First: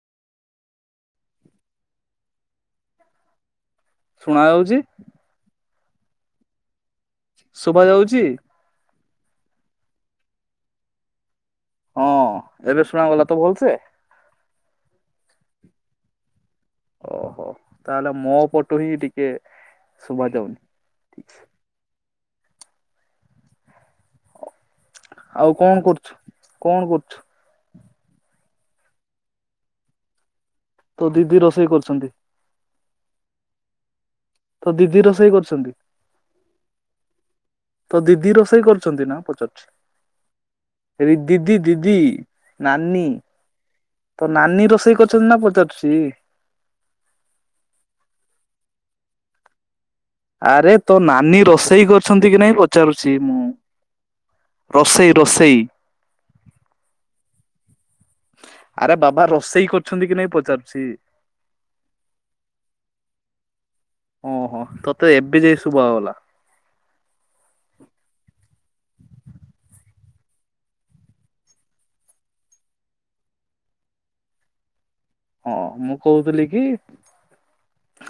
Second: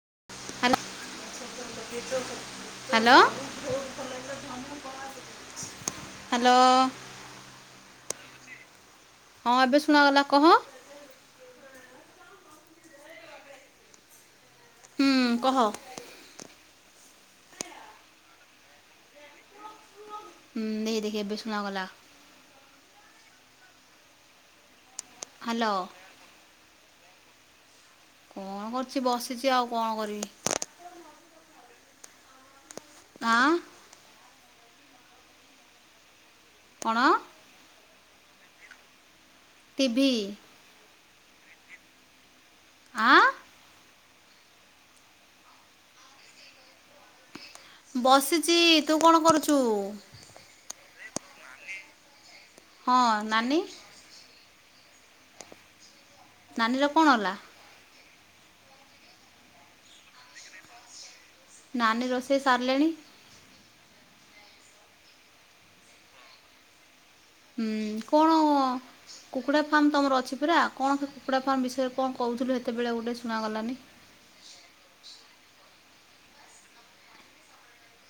Hello. ଶୁଣା ଯାଉଛି hello. Hello. ଶୁଭା ଯାଉଚି? ହଁ ଏବେ ଶୁଣାଗଲା କହ। ହଁ ଏବେ ଶୁଣା ଗଲା ତ ଭଲସେ। କହ ହୁଁ ଓହୋ ତାହେଲେ ମୋ ପଟୁ ହିଁ ଟିକେ ଶୁଭା ଯାଉନି ହୁଁ ଦେ ଦେଖି ଏବେ ଶୁଣା ଗଲା। ଆଉ ହ୍ୟାଲୋ କଣ କରୁଛୁ କଣ କରୁଛୁ? କଣ କରୁଛି ବସିଛି ଆଉ କଣ କରିବି। ତ ଦିଦି ରୋଷେଇ କରୁଛନ୍ତି। ଆଁ ତ ଦିଦି ରୋଷେଇ କରୁଛନ୍ତି? କଣ? ତୋ ଦିଦି ରୋଷେଇ କରୁଛନ୍ତି ନା ପଚାରୁ ଟିଭି- ରେ ଦିଦି ଦିଦି ନାନୀ। ଆଁ ତ ନାନୀ ରୋଷେଇ କରିଛନ୍ତି ନା ପଚାରୁଛି। ବସିଚି ତୁ କଣ କରୁଛୁ? ଆରେ ତୋ ନାନୀ ରୋଷେଇ କରିଛନ୍ତି କି ନାଇଁ ହଁ ପଚାରୁଛି ମୁଁ। ନାନୀ ରୋଷେଇ ରୋଷେଇ। ନାନୀର କଣ ହେଲା? ଆରେ ବାବା ରୋଷେଇ କରୁଛନ୍ତି କି ନାଇଁ ପଚାରୁଛି। ନାନୀ ରୋଷେଇ ସାରିଲେଣି। ଓହୋ ତୋତେ ଏବେ ଯାଇ ଶୁବାଗଲା। ହୁଁ କଣ କୁକୁଡା ଫାର୍ମ ତମର ଅଛି ପରା କଣ ସେ କୁକୁଡା ଫାର୍ମ ବିଷୟରେ କଣ କହୁ କହୁଥିଲୁ ହେତେବେଳେ ଗୋଟେ ଶୁଣାଗଲାନି। ହଁ, ମୁଁ କହୁଥିଲି କି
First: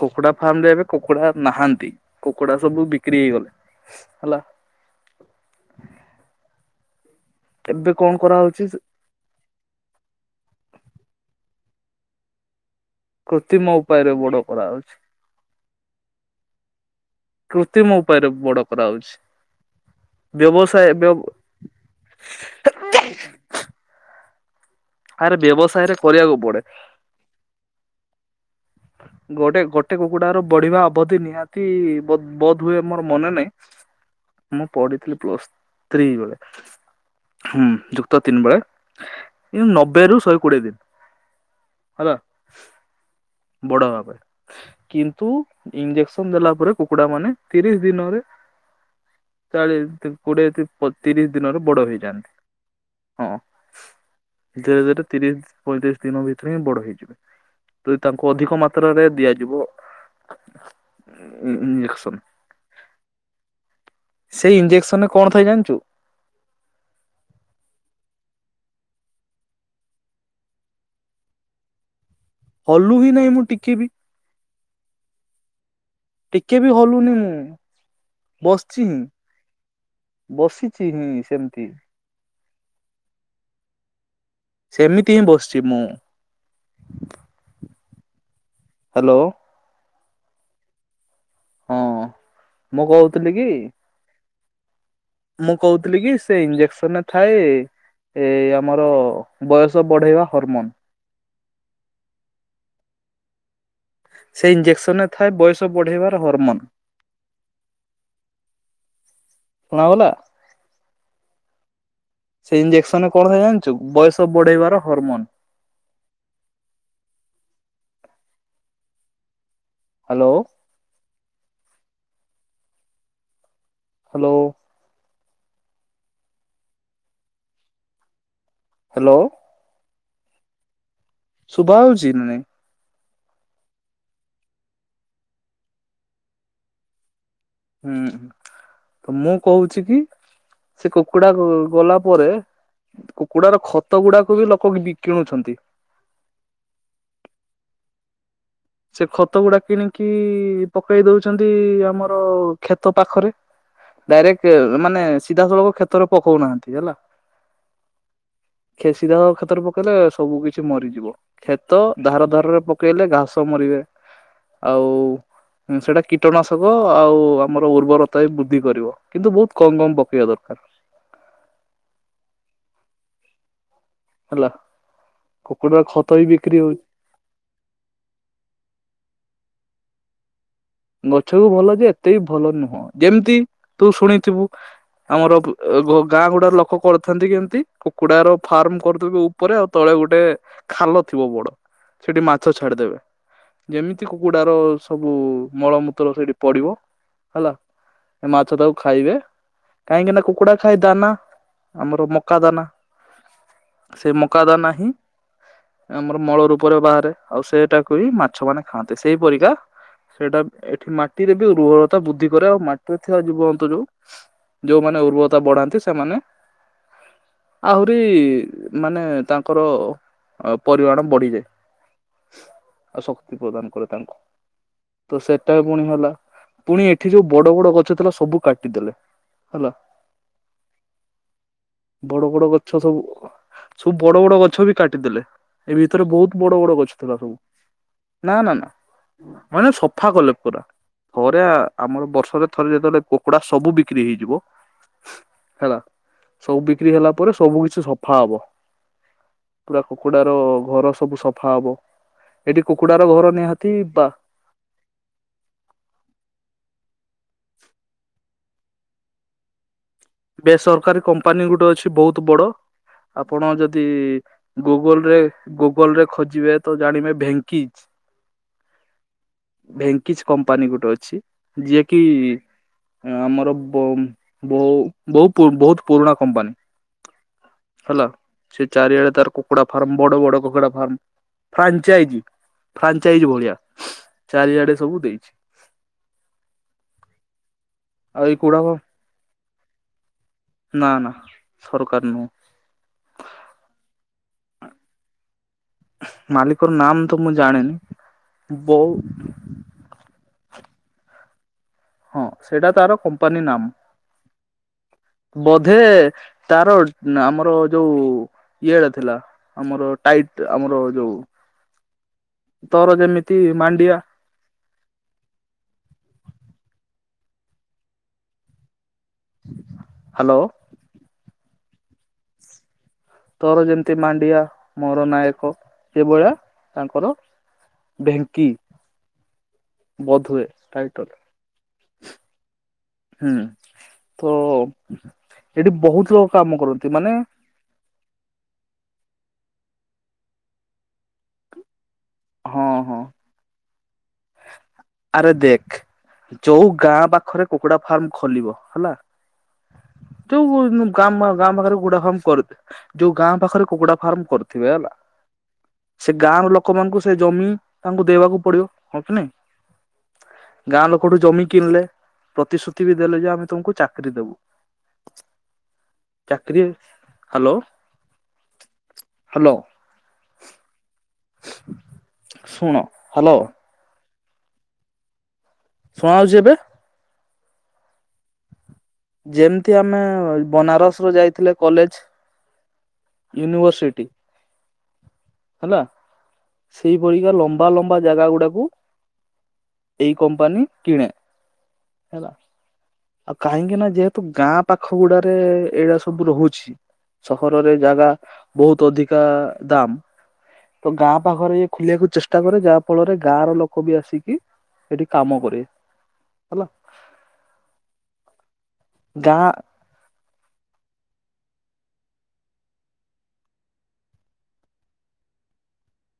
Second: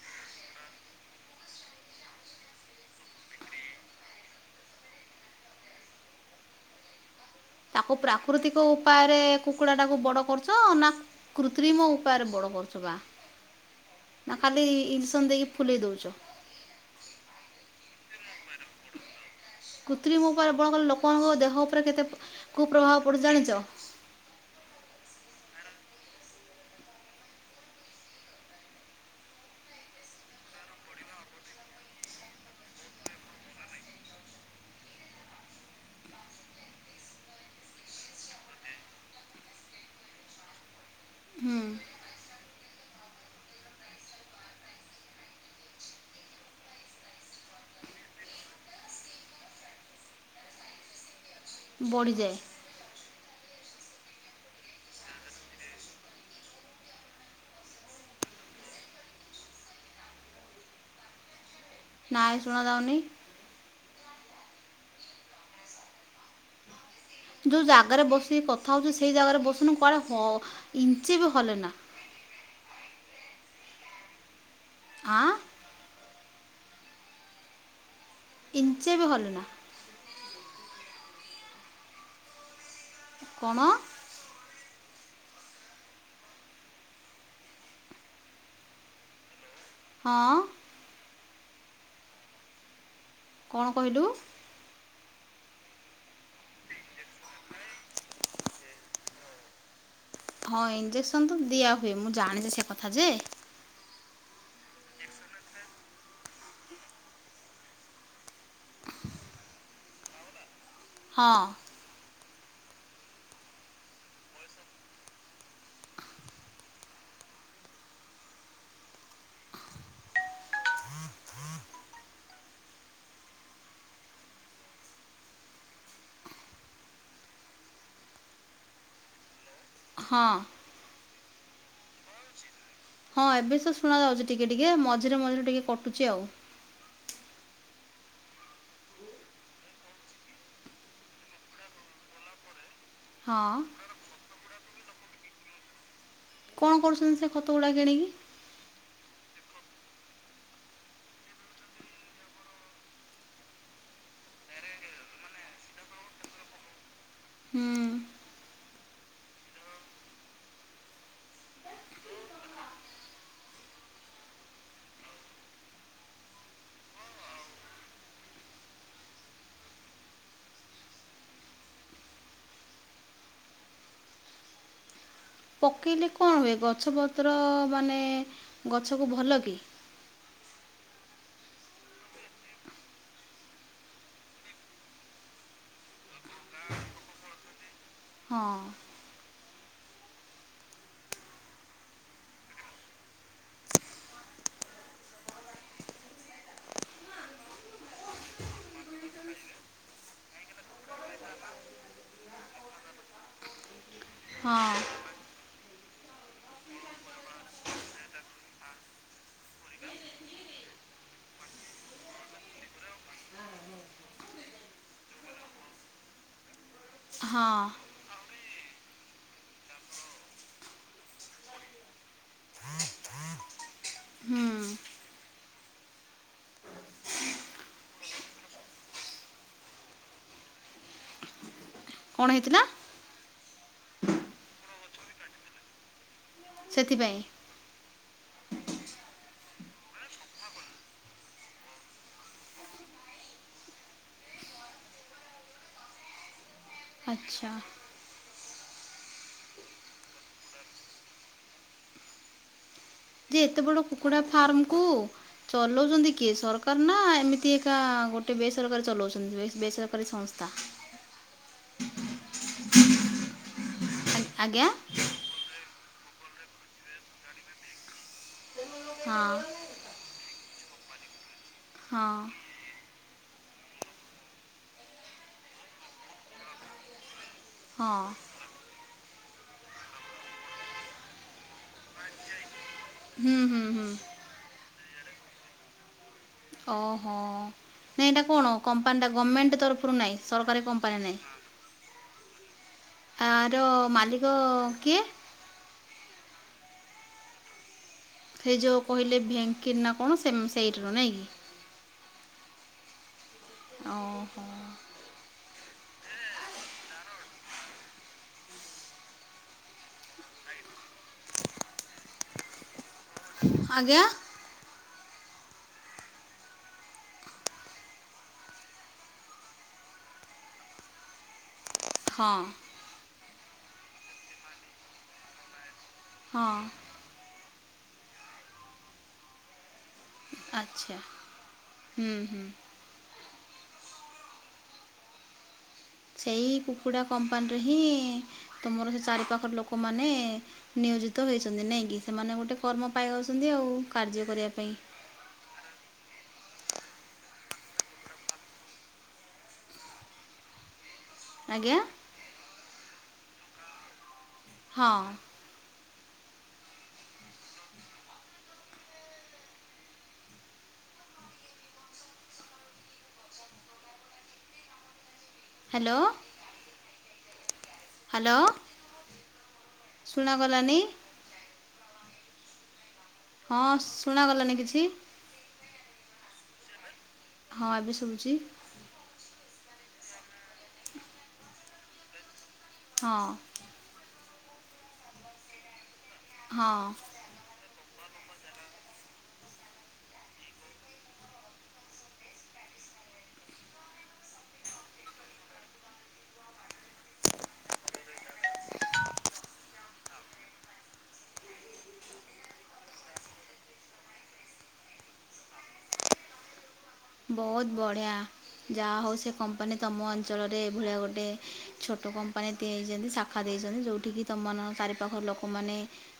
କୁକୁଡା ଫାର୍ମରେ ଏବେ କୁକୁଡା ନାହାନ୍ତି କୁକୁଡା ସବୁ ବିକ୍ରି ହେଇଗଲେ। ହେଲା। ହଁ। ଏବେ ତାକୁ କଣ କରାହଉଛି ପ୍ରାକୃତିକ ଉପାୟରେ କୁକୁଡା ଟାକୁ ବଡ କରୁଛ ନା କୃ ତ୍ରିମ ଉପାୟରେ ବଡ଼ କରୁ ଛବା କୃତ୍ରିମ ଉପାୟରେ ବଡ ନା ଖାଲି କରାହଉଛି। ଇଞ୍ଜେକ୍ସନ ଦେଇକି ଫୁଲେଇ ଦେଉଛ। କୃତ୍ରିମ ଉପାୟରେ ବଡ କରାହଉଛି। କୃତ୍ରିମ ଉପାୟରେ ବଡ ବ୍ୟବସାୟ କଲେ ଲୋକମାନଙ୍କ ଦେହ ଉପରେ କେତେ କୁପ୍ରଭାବ ପଡୁଛି ଜାଣିଛ। ଆରେ ବ୍ୟବସାୟରେ କରିବାକୁ ପଡେ। [inaudible] ଗୋଟେ ଗୋଟେ କୁକୁଡାର ବଢିବା ଅବଧି ନିହାତି ବେ ବେଧ୍ ହୁଏ ମୋର ମନେ ନାହିଁ। ମୁଁ ପଢିଥିଲି ପ୍ଲସ୍ ଥ୍ରୀ ବେଳେ। ହୁଁ ଯୁକ୍ତ ତିନି ବେଳେ ଏ ନବେରୁ ଶହେ କୋଡିଏ ଦିନ। ହୁଁ ହେଲା। ବଡ ଭାବେ କିନ୍ତୁ ଇଞ୍ଜେକ୍ସନ ଦେଲା ପରେ କୁକୁଡା ମାନେ ତିରିଶ ଦିନରେ [inaudible] ଚାଳିଶ ତିପ୍ କୋଡିଏ ତିପ୍ ପ ତିରିଶ ଦିନରେ ବଡ ହେଇଯାଆନ୍ତି। ବଢ଼ିଯାଏ ହଁ [inaudible] ଧୀରେ ଧୀରେ ତିରିଶ ପଇଁତିରିଶ ଦିନ ଭିତରେ ହିଁ ବଡ ହେଇଯିବେ। ତୁ ତାଙ୍କୁ ଅଧିକ ମାତ୍ରାରେ ଦିଆଯିବ। ଇଞ୍ଜେକ୍ସନ ନାଇଁ ଶୁଣାଯାଉନି। ସେଇ ଇଞ୍ଜେକ୍ସନରେ କ'ଣ ଥାଏ ଜାଣିଛୁ? ଯୋଉ ଜାଗାରେ ବସିକି କଥା ହଉଛୁ ସେଇ ଜାଗାରେ ବସୁନୁ କୁଆଡେ ହ ଇଞ୍ଚେ ବି ହଲେନା। ହଁ [unintelligible] ହଲୁ ହିଁ ନାହିଁ ମୁଁ ଟିକେ ବି। ଆ। ଟିକେ ବି ହଲୁନି ମୁଁ ବସଛିିଁ ଇଞ୍ଚେ ବି ହଲେନା ବସି ଛି ହିଁ ସେମତି। କ'ଣ? ସେମିତି ହିଁ ବସଛି ମୁଁ। ହ୍ୟାଲୋ। ହଁ। ହଁ ମୁଁ କହୁ କ'ଣ କହିଲୁ? ମୁଁ କହୁଥିଲି କି ସେ ଇଞ୍ଜେକ୍ସନରେ ଥାଏ ଏ ଆମର ବୟସ ବଢେଇବା ହଁ ହରମୋନ ଇଞ୍ଜେକ୍ସନ ତ ଦିଆ ହୁଏ ମୁଁ ଜାଣିଛି ସେ କଥା ଯେ। ସେ ଇଞ୍ଜେକ୍ସନରେ ଥାଏ ବୟସ ବଢ଼େଇବାର ହରମୋନ୍। ଶୁଣା ଗଲା? ହଁ। ସେଇ ଇଞ୍ଜେକ୍ସନ କ'ଣ ହୁଏ ଜାଣିଛୁ? ବୟସ ବଢେଇବାର ହରମୋନ୍। [inaudible] ହ୍ୟାଲୋ। ହ୍ୟାଲୋ। ହ୍ୟାଲୋ। ହଁ। ଶୁଭା ଯାଉଛି ନା ନାହିଁ? ହଁ, ଏବେ ସବୁ ଶୁଣା ଯାଉଛି ଟିକେ ଟିକେ ମଝିରେ ମଝିରେ ଟିକେ କଟୁଛି ଆଉ। ହୁଁ ତ ମୁଁ କହୁଛି କି ସେ କୁକୁଡା ଗ ଗଲା ପରେ ହଁ କୁକୁଡାର ଖତ ଗୁଡାକୁ ବି ଲୋକ କିଣୁଛନ୍ତି। କଣ କରୁଛନ୍ତି ସେ ଖତ ଗୁଡ଼ା କିଣିକି। ସେ ଖତ ଗୁଡା କିଣିକି ପକେଇ ଦଉଛନ୍ତି ଆମର କ୍ଷେତ ପାଖରେ। ଡାଇରେକ୍ଟ ମାନେ ସିଧାସଳଖ କ୍ଷେତରେ ପକଉନାହାନ୍ତି ହେଲା। ହୁଁ। ଖେସି କ୍ଷେତରେ ପକେଇଲେ ସବୁ କିଛି ମରିଯିବ କ୍ଷେତ ଧାର ଧାରରେ ପକେଇଲେ ଘାସ। ମରିବେ ଆଉ। ସେଇଟା କୀଟନାଶକ ଆଉ ଆମର ଉର୍ବରତା ବୃଦ୍ଧି କରିବ କିନ୍ତୁ ବହୁତ କମ କମ ପକେଇବା ଦରକାର। [inaudible] ହେଲା। କୁକୁଡାର ପକେଇଲେ ଖତ ବି କଣ ହୁଏ ବିକ୍ରି ହଉଛି ଗଛ ପତ୍ର ମାନେ ଗଛ କୁ ଭଲ କି। ଗଛକୁ ଭଲ ଯେ ଏତେ ଭଲ ନୁହଁ ଯେମିତି ତୁ ଶୁଣିଥିବୁ। ଆମର ଗାଁ ଗୁଡା ଲୋକ କରିଥାନ୍ତି କେମିତି କୁକୁଡାର ହଁ ଫାର୍ମ କରିିଥିବେ ଉପରେ ଆଉ ତଳେ। ଗୋଟେ ଖାଲ ଥିବ ବଡ ସେଠି ମାଛ ଛାଡିଦେବେ। ଯେମିତି କୁକୁଡାର ସବୁ ମଳମୂତ୍ର ସେଇଠି ପଡିବ ହେଲା। ଏ ମାଛ ତାକୁ ଖାଇବେ। କାହିଁକିନା କୁକୁଡା ଖାାଇ ଦାନା ଆମର ମକା ଦାନା। ସେ ମକା ହଁ ଦାନା ହିଁ। ଆମର ମଳ ରୂପରେ ବାହାରେ ଆଉ ସେଇଟାକୁ ହିଁ ମାଛ ମାନେ ଖାଆନ୍ତି ସେଇପରିକା। ସେଇଟା ଏଠି ମାଟିରେ ବି ଉବ୍ରର୍ତା ବୃଦ୍ଧି କରେ ଆଉ ମାଟିରେ ଥିବା ଜୀବ ଜନ୍ତୁ ଯୋଉ। ଯୋଉମାନେ ଉର୍ବରତା ବଢାନ୍ତି ସେମାନେ ହଁ ଆହୁରି ମାନେ ତାଙ୍କର ପରିମାଣ ବଢିଯାଏ। ଆଉ ଶକ୍ତି ପ୍ରଦାନ କରେ ତାଙ୍କୁ। ହୁଁ। ତ ସେଟା ପୁଣି ହେଲା ପୁଣି ଏଠି ଯୋଉ ବଡ ବଡ ଗଛ ଥିଲା ସବୁ କାଟିଦେଲେ। ହେଲା [inaudible] କଣ ବଡ଼ ବଡ଼ ହେଇଥିଲା ଗଛ ସବୁ ସବୁ ବଡ଼ ବଡ଼ ଗଛ ବି କାଟିଦେଲେ ଏ ଭିତରେ ବହୁତ ବଡ଼ ବଡ଼ ଗଛ ଥିଲା ସେଥିପାଇଁ ସବୁ ନା ନା ନା ମାନେ ସ ସଫା କଲେ ପା ଥରେ ଆମର ବର୍ଷରେ ଥରେ ଯେତେବେଳେ କୁକୁଡ଼ା ସବୁ ବିକ୍ରି ହେଇଯିବ। ହେଲା ସବୁ ବିକ୍ରି ହେଲା ପରେ ଆଚ୍ଛା। ସବୁ କିଛି ସଫା ହବ। ପୁରା କୁକୁଡ଼ା ର ଘର ସବୁ ସଫା ହବ ଏଠି କୁକୁଡାର ଘର ଯେ ଏତେ ନିହାତି ବଡ ବା କୁକୁଡା ଫାର୍ମକୁୁ। ଚଲାଉଛନ୍ତି କିଏ ସରକାର ନା ଏମିତି ଏକା ଗୋଟେ ବେସରକାର ଚଲାଉଛନ୍ତି ବେସରକାର ବେସରକାରୀ କମ୍ପାନୀ ଗୋଟେ ଅଛି ବହୁତ ବଡ ଆପଣ ଯଦି ଆ- ଯଦି ଆଜ୍ଞା ଗୁଗଲ ରେ ଗୁଗଲ ରେ ଖୋଜିବେ ତ ଜାଣିବେ ଭେଙ୍କିଚ୍ ହଁ। କିଛି କମ୍ପାନୀ ଗୋଟେ ଅଛି ଯିଏକି ହଁ ଆମର ବୋଉ ଉଁ ବୋଉ। ବହୁତ ବହୁତ୍ ପୁରୁଣା କମ୍ପାନୀ। ହଁ ହେଲା ସେ ଚାରିଆଡେ ତାର କୁକୁଡା ଫାର୍ମ ବଡ଼ ବଡ଼ କୁକୁଡା ଫାର୍ମ। ଫ୍ରାଞ୍ଚାଇଜ ଫ୍ରାଞ୍ଚାଇଜ ହୁଁ ଭଳିଆ ହୁଁ ହୁଁ। ଚାରିଆଡେ ସବୁ ଦେଇଛି। ଓହୋ ନାଇଁ ଏଇଟା ଆଉ କଣ ଏଇଗୁଡାକ କମ୍ପାନୀ ଟା ଗଭର୍ଣମେଣ୍ଟ ତରଫରୁ ନାଇଁ ସ ନା ନା ସରକାର ନୁହଁ ଆର ମାଲିକ କିଏ? ମାଲିକ ର ନାମ୍ ତ ମୁଁ ଜାଣିନି। ସେ ଯୋଉଁ ବୋଉ କହିଲେ ଭେଙ୍କି ନା କଣ ସେଇଠରୁ ନାଇଁ କି? ହଁ ସେଇଟା ତାର କ ଓହୋ। ବଧ ତାର ଆମର ଯୋଉ ଇଏଡ ଥିଲା ଆମର ଟାଇଟ୍ ଆମ ଆର ଯୋଉ ତୋର ଯେମିତି ମାଣ୍ଡିଆ। ଆଜ୍ଞା ହାଲୋ। ହଁ। ତୋର ଯେମିତି ମାଣ୍ଡିଆ ମୋର ନାୟକ ସେ ଭଳିଆ ହଁ ତାଙ୍କର। ଭେଙ୍କି। ବୋଧୁଏ ଆଚ୍ଛା। ଟାଇଟଲ ହୁଁ ହୁଁ ହୁଁ। ତୋ। ସେଇ କୁକୁଡା କମ୍ପାନୀରେ ହିଁ ତୁମର ସେ ଚାରି ପା ଲୋକମାନେ ନିୟୋଜିତ ହେଇଛନ୍ତି ନାଇକି ସେମାନେ ଗୋଟେ ହଁ କର୍ମ ହଁ ପାଇ ଯାଉଛନ୍ତି ଆଉ। କାର୍ଯ୍ୟ କରିବା ପାଇଁ। ଆରେ ଦେଖ ଯୋଉ ଗାଁ ପାଖରେ କୁକୁଡା ଫାର୍ମ ଖୋଲିବ ହେଲା ଯୋଉ। [unintelligible] ଗାମ ଗାଁ ଆଜ୍ଞା ପାଖରେ କୁକୁଡା ଫାର୍ମ କରିଦେ ଯୋଉ ଗାଁ ପାଖରେ କୁକୁଡା ଫାର୍ମ କରୁଥିବେ ହଁ ହେଲା। ସେ ଗାଁ ର ଲୋକମାନଙ୍କୁ ସେ ଜମି ତାଙ୍କୁ ଦେବାକୁ ପଡିବ ହଁ କି ନାଇ। ଗାଁ ଲୋକଠୁ ଜମି କିଣିଲେ। ପ୍ରତିଶ୍ରୁତି ବି ଦେଲେ ଯେ ଆମେ ତମକୁ ଚାକିରି ଦେବୁ। ଚାକିରୀ ହାଲୋ। ହାଲୋ ଶୁଣା ଗଲାନି। ଶୁଣ। ହ୍ୟାଲୋ ହଁ ଶୁଣାଗଲାନି କିଛି। ଶୁଣା ହଉଛି ଏବେ। ହଁ ଏବେ ଶୁଭୁଛି। ଯେମିତି ଆମେ ବନାରସ ରୁ ଯାଇଥିଲେ କଲେଜ। ହଁ ୟୁନିଭର୍ସିଟି। ହେଲା ହଁ ସେଇପରିକା ଲମ୍ବା ଲମ୍ବା ଜାଗା ଗୁଡାକୁ। ଏଇ କମ୍ପାନୀ କିଣେ ହେଲା। ଆଉ କାହିଁକି ନା ଯେହେତୁ ଗାଁ ପାଖ ଗୁଡାରେ ଏଇଡା ସବୁ ରହୁଛି। ସହରରେ ଜାଗା ବହୁତ ଅଧିକା ଦାମ। ତ ଗାଁ ପାଖରେ ଇଏ ଖୋଲିବାକୁ ଚେଷ୍ଟା କରେ ଯାହା ଫଳରେ ଗାଁ ର ଲୋକ ବି ଆସିକି। ଏଠି କାମ କରିବେ ହେଲା। ବହୁତ ବଢିଆ ଯାହା ହଉ ସେ ଗାଁ କମ୍ପାନୀ ତମ ଅ ଅଞ୍ଚଳରେ ଏଭଳିଆ ଗୋଟେ ଛୋଟ କମ୍ପାନୀ ଦେଇଛନ୍ତି ଶାଖା ଦେଇଛନ୍ତି ଯୋଉଠିକି ତମ ମାନଙ୍କ ଚାରିପାଖ ଲୋ ଲୋକମାନେ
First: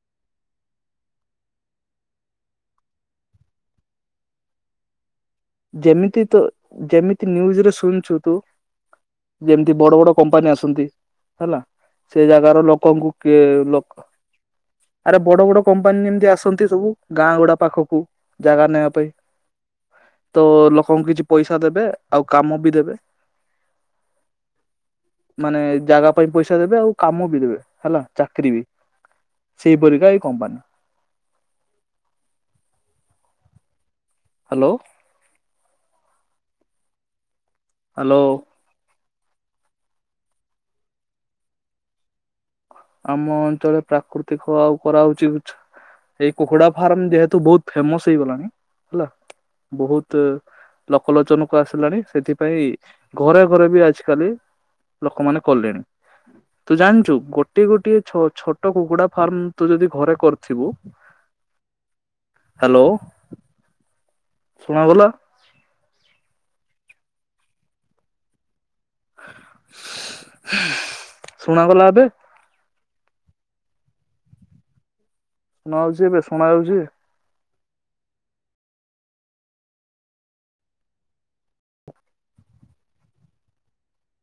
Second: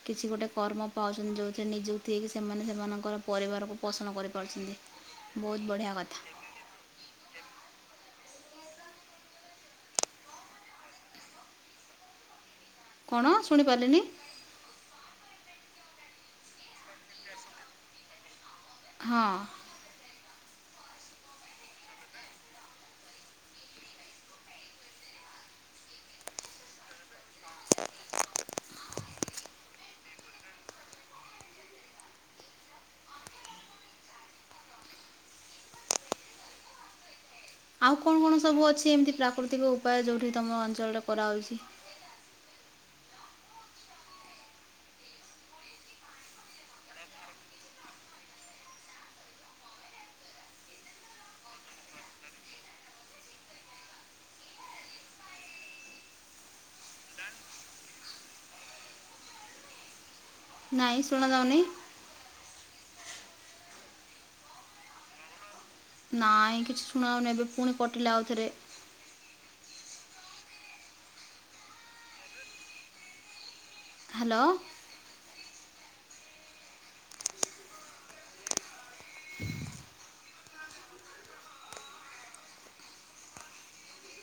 କିଛି ଗୋଟେ କର୍ମ ପାଉଛନ୍ତି ଯଉଥିରେ ନିଯୁକ୍ତି ହେଇକି ସେମାନେ ସେମାନଙ୍କର ପରିବାରକୁ ପୋଷଣ କରିପାରୁଛନ୍ତି ବୁ ଯେମିତି ତ ଯେମିତି ନ୍ୟୁଜ ରେ ଶୁଣଛୁ। ତୁ ଯେମିତି ବଡ ବଡ କମ୍ପାନୀ ଆସନ୍ତି ହେଲା ସେ ଜାଗାର ଲୋ ଲୋକଙ୍କୁ କଣ କିଏ ଶୁଣିପାରିଲିନି ଲୋକ ଆରେ ବଡ ବଡ। କମ୍ପାନୀ ଏମିତି ଆସନ୍ତି ସବୁ ଗାଁ ଗୁଡା ପାଖକୁ ଜାଗା ନେବା ପାଇଁ। ହଁ ଓ ଲୋକଙ୍କୁ କିଛି ପଇସା ଦେବେ ଆଉ କାମ ବି ଦେବେ। ମାନେ ଜାଗା ପାଇଁ ପଇସା ଦେବେ ଆଉ କାମ ବି ଦେବେ ହେଲା ଚାକିରୀ ବି। ସେଇ ପରିକା ଏଇ କମ୍ପାନୀ। [inaudible] ହାଲୋ। ଆଉ କଣ ହ୍ୟାଲୋ କଣ ସବୁ ଅଛି ଏମିତି ପ୍ରାକୃତିକ ଉପାୟ ଯୋଉଠି ତମ ଅଞ୍ଚଳରେ କରାହଉଚି। ଆମ ଅଞ୍ଚଳରେ ପ୍ରାକୃତିକ ଆଉ କରାହଉଚି ଛି। ଏଇ କୁକୁଡା ଫାର୍ମ ଯେହେତୁ ବହୁତ ଫେମସ ହେଇଗଲାଣି ହେଲା ବହୁତ। ଲୋକଲୋଚନକୁ ଆସିଲାଣି ସେଥିପାଇଁ ଘରେ ଘରେ ବି ଆଜିକାଲି। ଲୋକମାନେ କଲେଣି ତୁ ଜାଣିଛୁ ଗୋ ଗୋଟିଏ ଗୋଟିଏ ଛୋ ଛୋଟ କୁକୁଡା ଫାର୍ମ ତୁ ଯଦି ଘରେ କର ନାଇଁ ଶୁଣା ଯାଉନି। ହାଲୋ। ଶୁଣା ଗଲା? ନାଇଁ କିଛି ଶୁଣାହଉନି ଏବେ ପୁଣି କଟିଲା ଆଉ ଥରେ। ଶୁଣାଗଲା ଏବେ ହାଲୋ। ଶୁଣାଯାଉଚି ଏବେ ଶୁଣାଯାଉଚି? [inaudible]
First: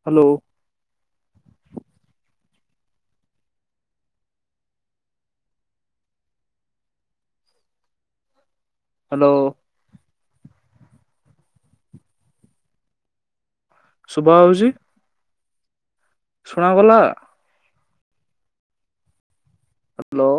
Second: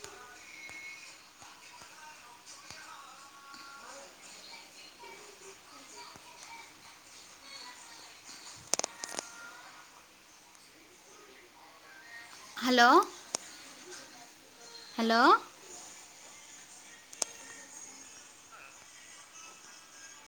ହାଲୋ। ହାଲୋ। ହାଲୋ। ଶୁଭା ହୋଉଛି? ହାଲୋ। ଶୁଣାଗଲା? ହାଲୋ।